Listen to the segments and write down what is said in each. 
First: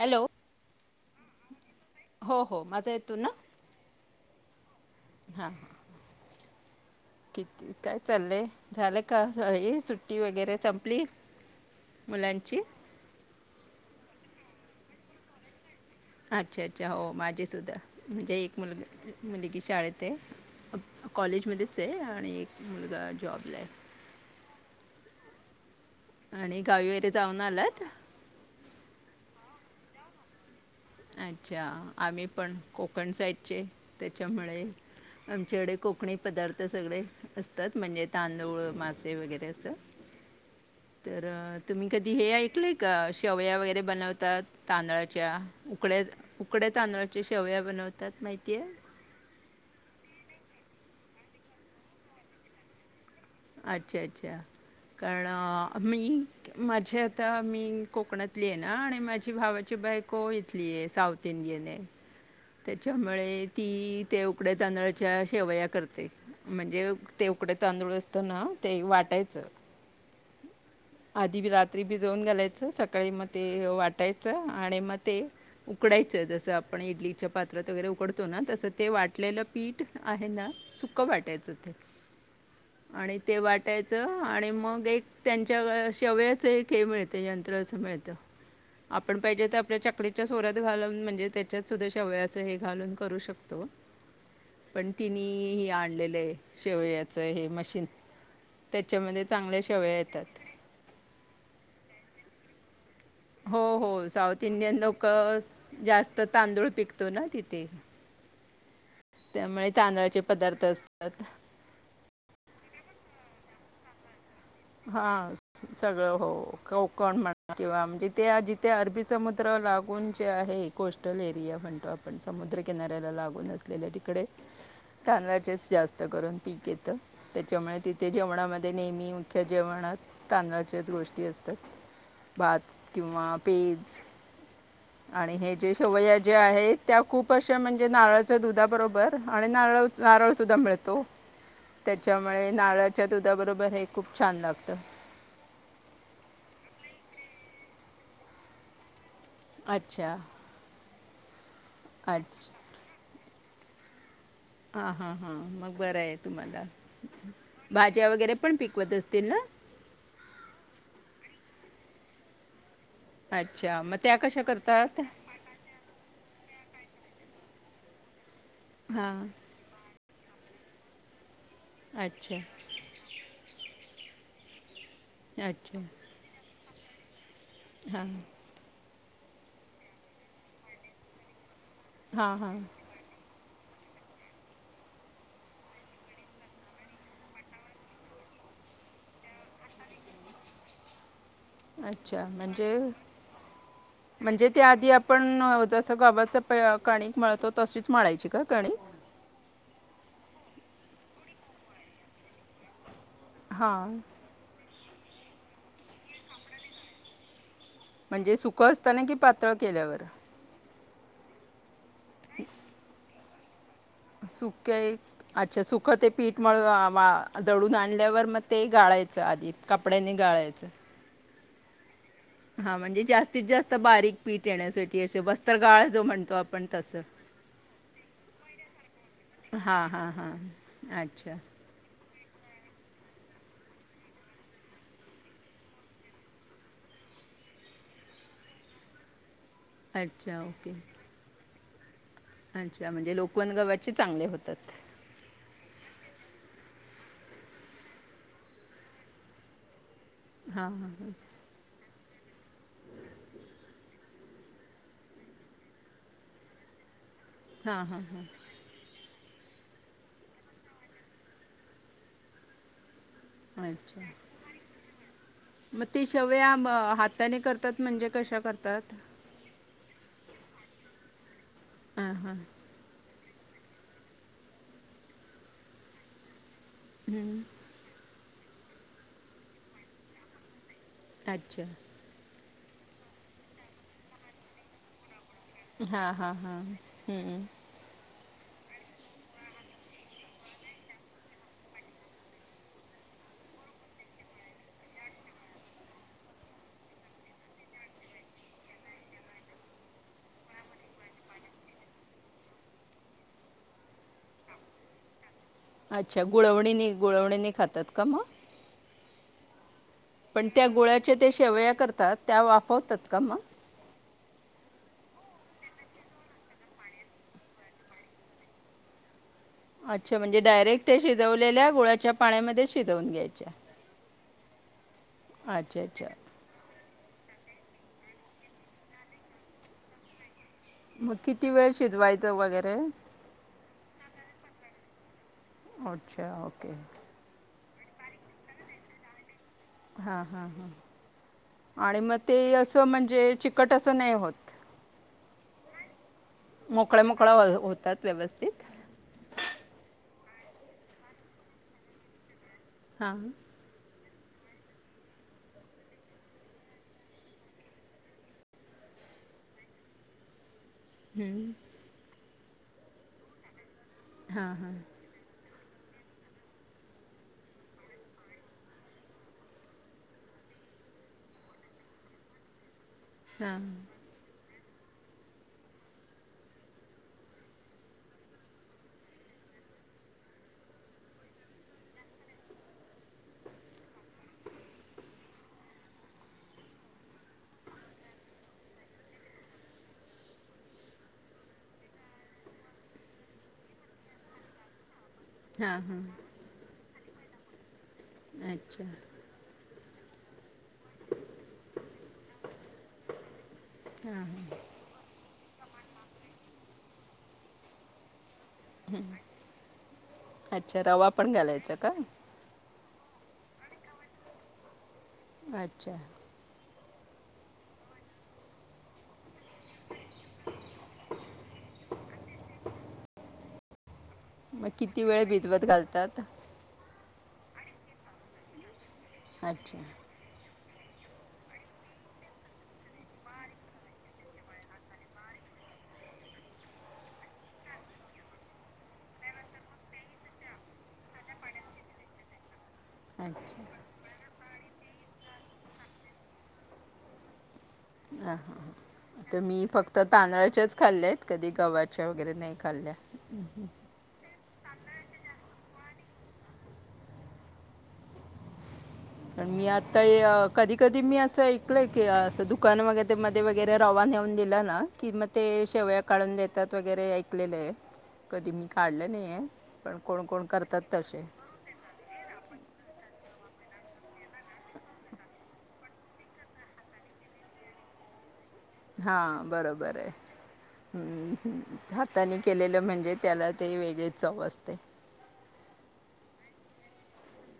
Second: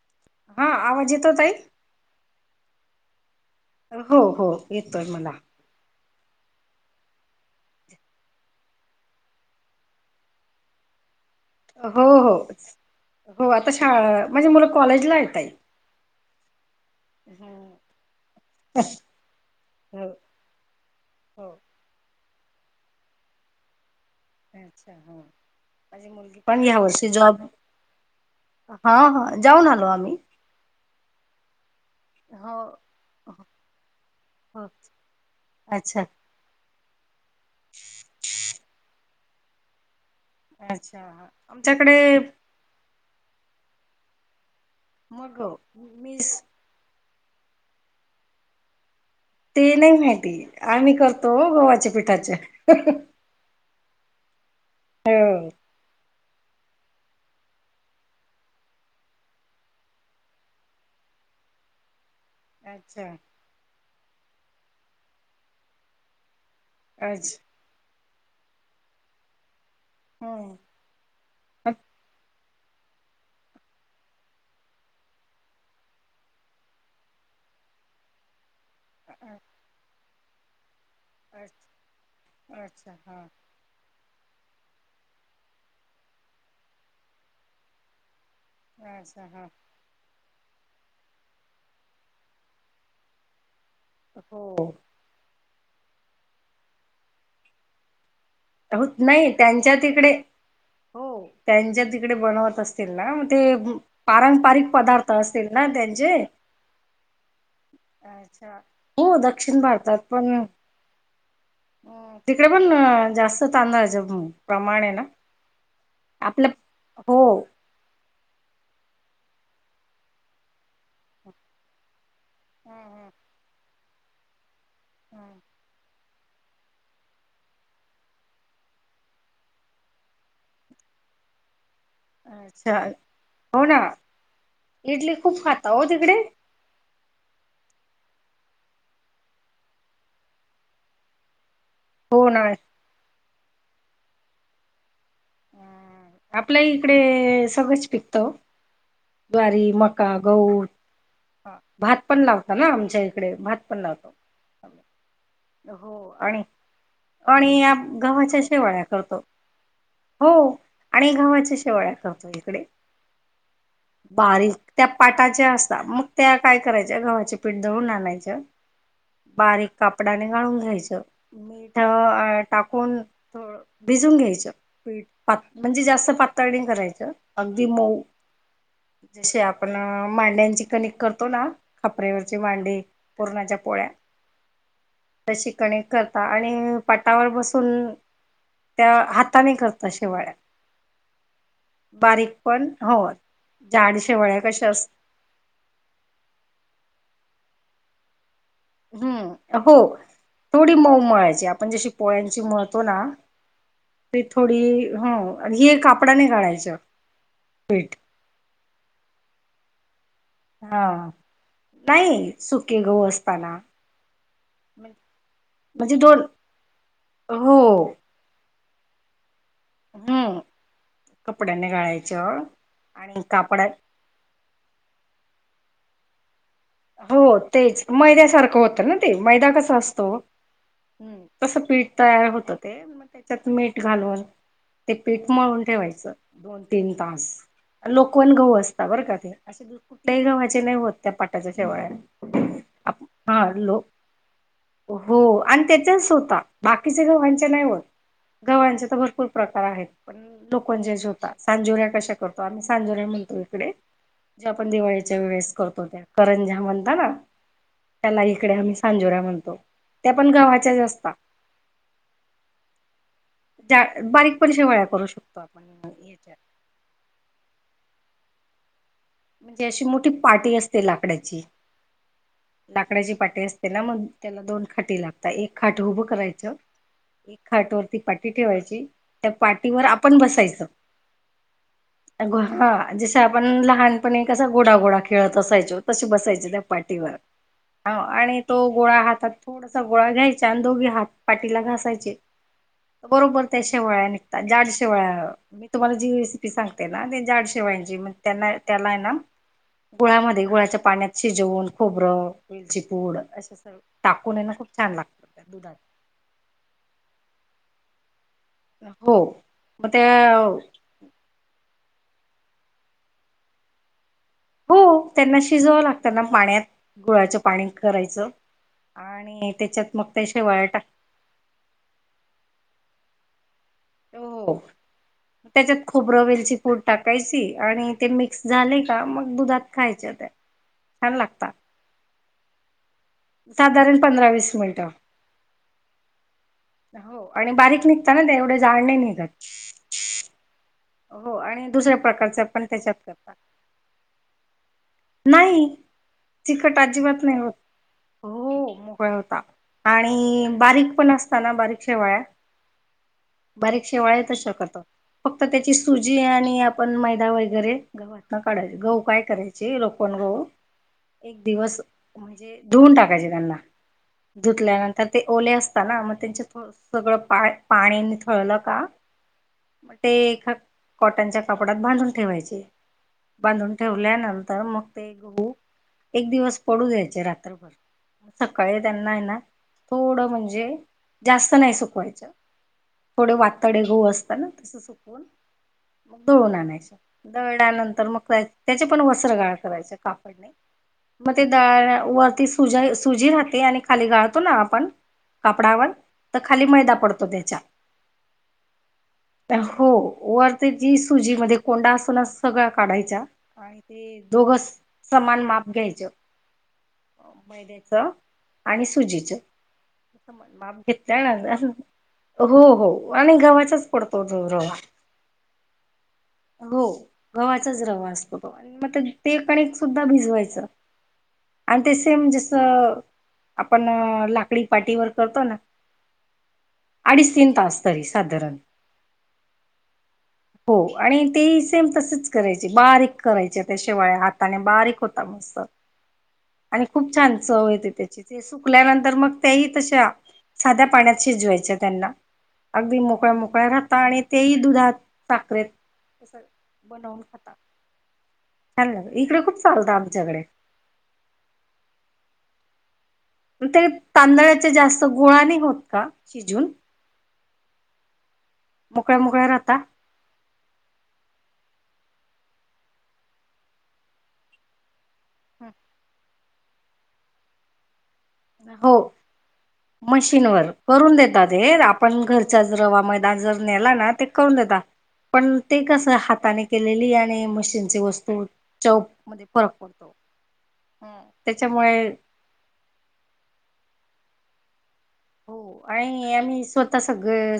Hello. हां. आवाज येतोय ताई? हो. हो. माझा येतोय ना? हो. हो. येतोय मला. ठीक ए. काय चाललंय? झालं का सुट्टी वगैरे संपली? हो. हो. मुलांची हो आता शाळा-माझी मुलं कॉलेजला ए ताई. अच्छा. अच्छा. हो माझीसद्धा. म्हणजे एक मुलग मुलगी शाळेत हो ए. हो कॉलेजमध्येच आहे आणि एक मुलगा जॉबलाय. अच्छा. हां. माझी मुलगी आणि पण ह्या गावी वर्षी वगैरे जाऊन जॉब- आलात हां हां. जाऊन आलो आम्ही. अच्छा! आम्ही पण हो कोकण हो साइडचे त्याच्यामुळे आमच्याकडे अच्छा कोकणी पदार्थ सगळे असतात. म्हणजे तांदूळ, मासे वगैरे असं. अच्छा तर तुम्ही आमच्याकडे कधी हे ऐकलंय का? शेवया वगैरे बनवतात तांदळाच्या, मग उकळेत मीस उकड्या तांदळाच्या शेवया बनवतात माहितीय? ते नाही माहिती. आम्ही करतो गोव्हाच्या पिठाच्या. अच्छा अच्छा! हो कारण मी माझी आता मी कोकणातली आहे ना आणि माझी भावाची बायको इतली आहे साऊथ तीन गेलेय. अच्छा त्याच्यामुळे ती ते उकड्या तांदळाच्या शेवया करते. म्हणजे, ते अच्छा उकडे तांदूळ असतो ना ते वाटायचं. हं, आधीबी रात्री भिजवून घालायचं. सकाळी मग ते वाटायचं, आणि मग ते उकडायचं. जसं आपण इडलीच्या पात्रात वगैरे उकडतो ना तसं ते वाटलेलं पीठ आहे ना, सूकं वाटायचं ते. अच्छा अच्छा आणि हा ते वाट यच आणि मग एक त्यांच्याक शेवयाचं एक हे मिळत यंत्र मिळत. आपण अच्छा पाहिजे हा तर, आपल्या चकली च्या सोर्यात घालून म्हणजे त्याच्यात सुद्धा शेवयाच हे घालून करू शकतो. हो. पण तिनी हे आणलेलं आहे. शेवयाचं हे मशीन. होत त्याच्यामध्ये नाही. चांगल्या त्यांच्या शेवया तिकडे, येतात हो त्यांच्या तिकडे बनवत असतील ना ते हो हो साऊथ पारंपरिक इंडियन लोक पदार्थ असतील ना त्यांचे. जास्त तांदूळ पिकतो ना तिथे अच्छा! हो दक्षिण त्यामुळे भारतात तांदळाचे पण पदार्थ असतात अं, तिकडे पण जास्त तांदळाच्या हा, सगळं हो कोकण हो. म्हण किंवा म्हणजे ते जिथे अरबी समुद्र लागून जे आहे. कोस्टल एरिया म्हणतो आपण. पण, समुद्र हम्म हम्म किनाऱ्याला लागून असलेल्या तिकडे हम्म. तांदळाच जात त करून पीक येत. त्याच्यामुळे तिथे जेवणामध्ये नेहमी अख्ख्या जेवणात तांदळच्याच गोष्टी असतात. भात अच्छा किंवा हो ना पेज इडली आणि खूप हे खाता जे हो तिकडे शेवया जे आहेत. त्या खूप अशा म्हणजे नारळाच्या दुधा बरोबर आणि नारळच नारळ सुद्धा मिळतो. हो ना. त्याच्यामुळे नारळाच्या दुधाबरोबर हे खूप छान लागत. आपल्या इकडे सगळंच पिकतं ओ. ज्वारी, मका, अच्छा गहू, भात पण लावता अच्छा ना आमच्या इकडे. भात पण लावतो. हां हां हां मग हो बरं आहे आणि तुम्हाला आणि भाज्या वगैरे गव्हाच्या पण शेवाळ्या पिकवत करतो. असतील ना हो आणि गव्हाच्या शेवाळ्या करतो इकडे. अच्छा! मग त्या कशा करतात? च्या असता. मग त्या काय करायच्या गव्हाचे पीठ दळून आणायच, हां बारीक कापडाने गाळून घ्यायचं. मीठ अच्छा अ टाकून भिजून घ्यायचं पीठ. अच्छा म्हणजे जास्त पातळ नाही करायचं अगदी मऊ हां जसे आपण मांड्यांची कनिक करतो ना. खापरेवरचे हां हां मांडे पुरणाच्या पोळ्या, तशी कणिक करता आणि पाटावर बसून त्या हाताने करता शेवाळ्या, अच्छा बारीक पण, म्हणजे हो. जाड शेवळ्या म्हणजे कशा त्या अस आधी आ पण जसं गव्हाच प कणिक मळतो, तशीच मळायची का कणिक? हूम्म हो. थोडी मऊ मळायची, आपण जशी पोळ्यांची मळतो ना हां. ते थोडी ह, हि कापडा ने गाळायच पीठ. म्हणजे सुखं असताना, कि पातळ केल्यावर? हा. नाही सुके गहु असताना. सुखे अच्छा सुख म्हणजे ते दोन पीठ मळून वा व हो दळुन आणले वर मग ते गाळायचं आधी, कपड्यांनी हम्म गाळायचं. कपड्याने गाळाय हा म्हणजे जास्तीत जास्त बारीक पीठ येण्यासाठी असे, वस्त्रगाळ जो म्हणतो आपण तसं हो तेच मैद्यासारखं होतं ना ते. मैदा कसा हां असतो? हां हां हुं. अच्छा तस पीठ तयार होत ते, मग त्याच्यात मीठ घालून ते पीठ मळून ठेवायचं. दोन तीन तास, लोकवन गहु असता बरं का ते? असे कुठल्याही अच्छा गव्हाचे ओके नाही होत त्या पाटाच्या शेवाळ्या. अच्छा आप म्हणजे लोकवन हा लो गव्हाचे चांगले होतात. हो आणि त्याच्याच होता, बाकीच्या गव्हाच्या नाही होत. गव्हाचे तर भरपूर प्रकार आहेत, पण हां हां लोकवनचेच होतात. सांजुऱ्या कशा करतो आम्ही? सांजोऱ्या म्हणतो इकडे, जे आपण दिवाळीच्या वेळेस करतो त्या. करंज्या म्हणता ना? हां हां त्याला इकडे आम्ही सांजोऱ्या म्हणतो, त्या पण गव्हाच्याच असता. ज्या अच्छा बारीक पण शेवाळ्या करू शकतो आपण. ती याच्या शेवया हाताने करतात म्हणजे कशा करतात? ती अशी मोठी पाटी असते लाकडाची. हा हा. लाकडाची पाटी असते ना, मंग त्याला दोन खाटी लागतात, एक खाट उभं करायचं एक खाट वरती पाटी ठेवायची, त्या पाटीवर आपण बसायचं. अच्छा. हा जस आपण लहानपणी, कसा घोडा घोडा खेळत असायचो तस, हां हां बसायच हां त्या पाठीवर हम्म. हाव आणि तो गोळा हातात थोडासा गोळा घ्यायचा आणि दोघे हात पाटीला घासायचे. बरोबर त्या शेवाळ्या निघतात री मी तुम्हाला जी रेसिपी सांगते ना, त्या जाड शेवाळ्याची, मग त्यांना त्याला हाय ना? गुळामध्ये, गुळाच्या पाण्यात शिजवून खूप खोबर, वेलचीपूड असे सर्व टाकून ये ना खूप छान लागतं. त्या दुधात अच्छा, गुळवणीनी गुळवणीनी खातात का मग? हो. मग ते पण त्या गुळ्याच्या त्या शेवया करतात, त्या वाफवतात का मग? हो त्यांना शिजवावं लागतना पाण्यात, गुळाचं पाणी करायचं आणि त्याच्यात मग त्या शेवाळ्या टाक भीजवलेल्या गुळाच्या पाण्यामध्ये शिजवून घ्यायच्या. हो हो, अच्छा त्याच्यात अच्छा खोबरं, वेलचि पुड टाकायची आणि ते मिक्स झालय का मग दुधात खायच्या त्या म छान किती लागतात वेळ शिजवायचं वगैरे साधारण पंधरा वीस मिनिटं अच्छा ओके. हो आणि बारीक निघता ना ते एवढे जाड नाय निघत. हां हां हां हो दुसऱ्या आणि म ते प्रकारच पण असं त्याच्यात म्हणजे करतात चिकट असं नाई होत. नाही चिकट मोकळ्या अजिबात मोकळ्या नाय होत हो- होतात हो व्यवस्थित मोकल्या होता. आणि बारीक पण असता ना बारीक शेवाळ्या हा बारीक शेवाळ्या तशा करतात. फक्त त्याची सुजी आणि आपण मैदा वगैरे गव्हातना काढाय गहू काय कराय ची लोकण गहू एक दिवस म्हणजे धुऊन टाकायचे त्यांना धुतल्यानंतर ते ओले असता ना म त्यांच्या थो सगळं पा पाणी निथळलं का म टे एका कॉटनच्या कपड्याात बांधून ठेवायचे. बांधून ठेवल्यानंतर मग ते गहू एक दिवस पडू द्यायचे रात्रभर सकाळी त्यांना हाय ना थोडं म्हणजे जास्त नाय सुकवायचं. थोडे वातडे गहू असत ना तस सुकवून मग दळून आणायच दळल्यानंतर मग त्याचे पण वस्त स्त्र गाळ करायच कापडने म ते दळ वरती सुजा सुजी राहते आणि खाली गाळतो ना आपण हां कापडावर हां त खाली मैदा पडतो त्याच्या अच्छा हो वरती जी सुजी मध्ये कोंडा असतो ना सगळा काढायचा आणि ते दोघ स सामान माप घ्यायच मैंदयाच आणि सुजीच म समान माप अच्छा रवा घेतल्या पण नणं असं घालायचा का हो हो आणि गव्हाचाच पडतो तो रवा अच्छा अ हो गव्हाचाच रवा असतो तो आणि मग ते कणिक सुद्धा भिजवायचं. आणि ते सेम जसं आपण ला आकडी मग किती पाटीवर वेळ करतो ना भिजवत घालतात अडीच तीन तास तरी साधारण अच्छा हो आणि ते ही सेम तसेच करायचे बारीक करायच्या त्या शेवाया हात ताने बारीक होता मस्त आणि खूप छान चव येते त्याची ती ते सुकल्यानंतर मग त्याही तशा साध्या पाण्यात शिजवायच्या त्यांना अगदी मोकळ्या अच्छा मोकळ्या राहतात आणि तेही दुधात साखरेत असं बनवून खाता. ह ह छान लाग आता इकडे खूप मी चालतं फक्त आमच्याकडे तांदळाच्याच खाल्यात. कधी गव्हाच्या वगैरे नाही खाल्ल्या म त्या तांदळाच्या जास्त गोळा नय होत का शिजून. मोकळ्या मोकळ्या मी राहता आता ये अ कधी कधी मी असं ऐकलंय की असं दुकान वग ते मध्ये वग गैरे रवा नेऊन दिला ना की म ते शेवया काढून देतात वगैरे ऐकलेले ये कधी मी काढल्या नाये. मशीन वर करून देतात. हे आपण घरच्याच रवा मैदा जर नेला ना ते करून देता. पण ते कसं हाताने केलेली आणि मशीनची वस्तू चव हा मध्ये फरक बरोबर, पडतो हम त्याच्यामुळे हातानी केलेलं म्हणजे त्याला ते वेगळी चव असते. हो आणि आम्ही स्वतः सगळं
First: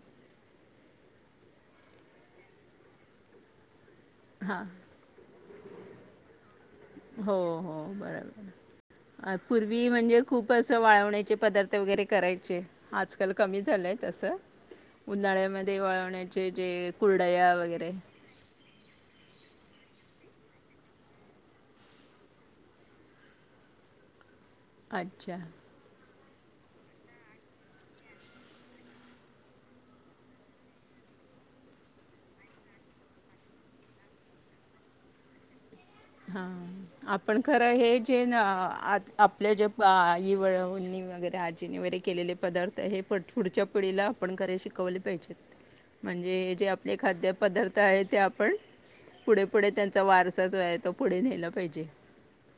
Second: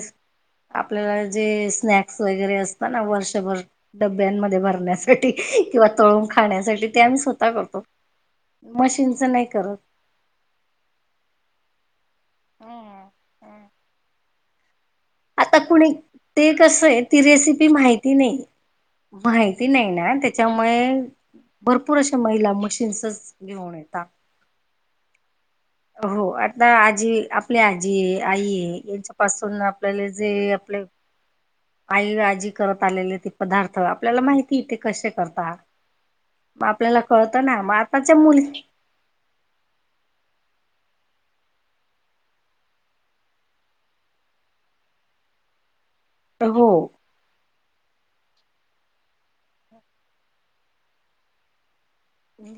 आपल जे स्नॅक्स वगैरे असत ना वर्षभर डब्यांमध्ये भरण्यासाठी किंवा तळून खाण्यासाठी टाइम्स हो होता बग तो. हो बरोबर मशीनचं अ, नाही करत. पूर्वी म्हणजे खूप असं वाळवण्याचे पदार्थ वगैरे करायचे. आजकाल कमी झालंय तसं आता उन्हाळ्यामध्ये कुणी वळवण्याचे ते जे कसं आहे ती कुर्डया रेसिपी वगैरे माहिती नाही माहिती नाही ना त्याच्यामुळे भरपूर अशा महिला मशीन्सच घेऊन येतात. अच्छा! हो. आता आजी आपली आजी आहे आई आहे यांच्यापासून आपल्याला जे आपले [inaudible] आई आजी करत आलेले ते पदार्थ, आपल्याला माहिती ते कसे करतात. हा. मग आपल्याला आपण कळतं ना खरं मग हे आताच्या चेन मुली आपल्या ज्या आई, वहिणी, वगैरे आजीनी वगैरे केलेले पदार्थ हे प पुढच्या पिढीला आपण करायला शिकवले पाहिजेत. [inaudible] म्हणजे हो जे आपले खाद्यपदार्थ आहेत ते आपण, पुढे पुढे त्यांचा वारसा जो आहे तो पुढे नेला पाहिजे,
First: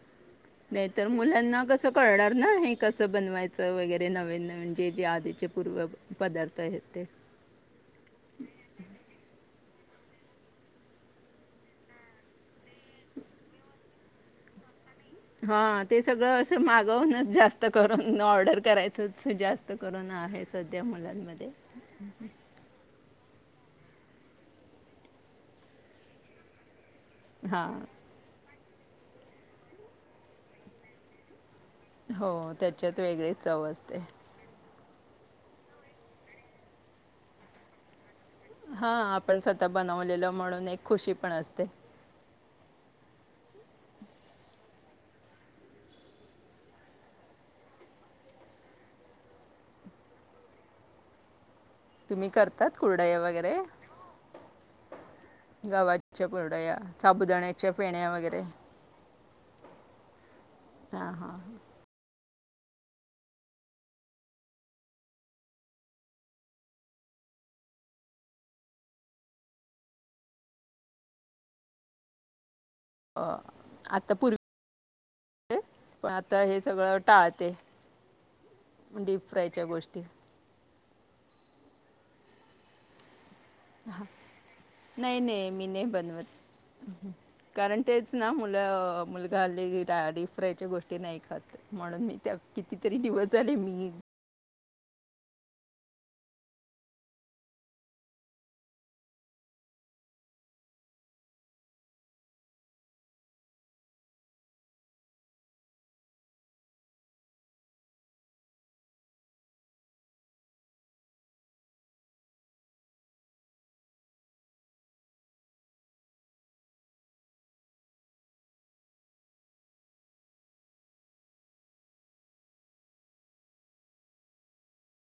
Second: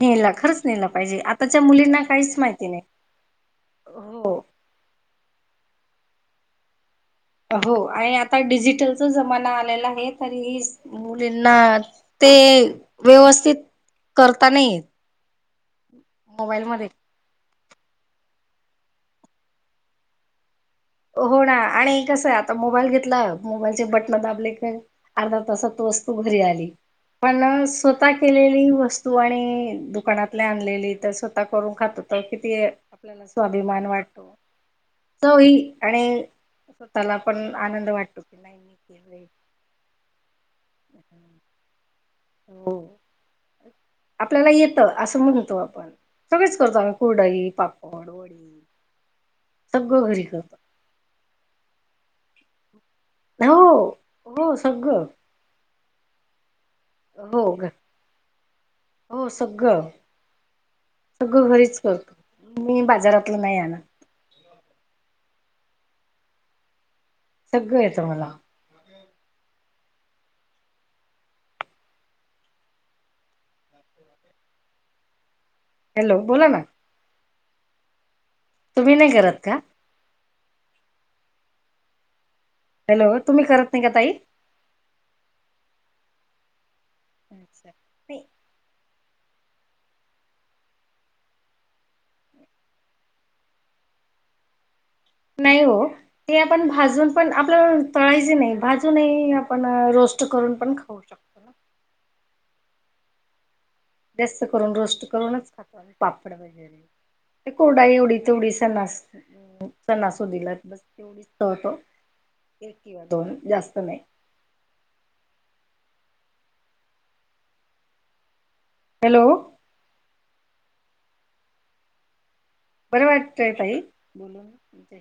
नेला खरंच नेला नाही तर पाहिजे आताच्या मुलांना कस मुलींना कळणार काहीच ना माहिती हे नाही. कसं च असं बनवायचं वगैरे हो. नवीन नवीन जे जे आधीचे पूर्व पदार्थ आहेत ते. हो आणि आता डिजिटलचा जमाना आलेला आहे. तरी मुलींना ते व्यवस्थित करता नाहीे येत. ह. ते सगळं असं मोबाईलमध्ये मागवूनच जास्त जास्त करून ऑर्डर करायचंच, जास्त करून आहे सध्या हो मुलांमध्ये. ना आणि कसं आहे आता मोबाईल घेतला, मोबाईलचे बटन दाबले की अर्धा तासात त वस्तू घरी आली. पण हां स्वतः केलेली वस्तू आणि दुकानातल्या आणलेली तर स्वतः करून खात हो किती त्याच्यात आपल्याला वेगळी चव स्वाभिमान असते वाटतो. तो ही आणि स्वतःला पण आनंद वाटतो. नाही मी हा केलंय. आपण स्वतः बनवलेलो म्हणून एक खुशी पण असते. हो. [inaudible] आपल्याला येतं असं म्हणतो आपण. सगळेच करतो आम्ही कुर्डई, पापड वडी सगळं घरी करतो‌. तुम्ही करतात कुरडया वगैरे, हो. हो सगळं गवाच्या कुरडया हो साबुदाण्याच्या फेण्या वगैरे हां हां सगळ घरीच करतो. मी बाजारातलं नाही आणत. सगळं येत मला. अ आता पूर्वी पण हॅलो आता बोला हे ना सगळं टाळते. तुम्ही नाही डीप करत का? फ्रायच्या गोष्टी. हॅलो. तुम्ही करत नाही का ताई? नाही नाही मी नाही बनवत. अच्छा कारण तेच नाही ना आपला मुलगा ल‌ई डिप फ्रायच्या गोष्टी नाही खात. म्हणून मी त्या, कितीतरी दिवस आले मी नाही हो. ते आपण भाजून पण आपल्याला तळायचे नाही भाजूनही आपण रोस्ट करून पण खाउ शकतो. ना जास्त करून रोस्ट करूनच खातो आ पापड वगैरे. ते कोडा एवढी तेवढी सन्नास सन्नासुदिला बस. एवढचतो एक किवा दोन जास्त नाही. हॅलो. बरं वाटतंय तई.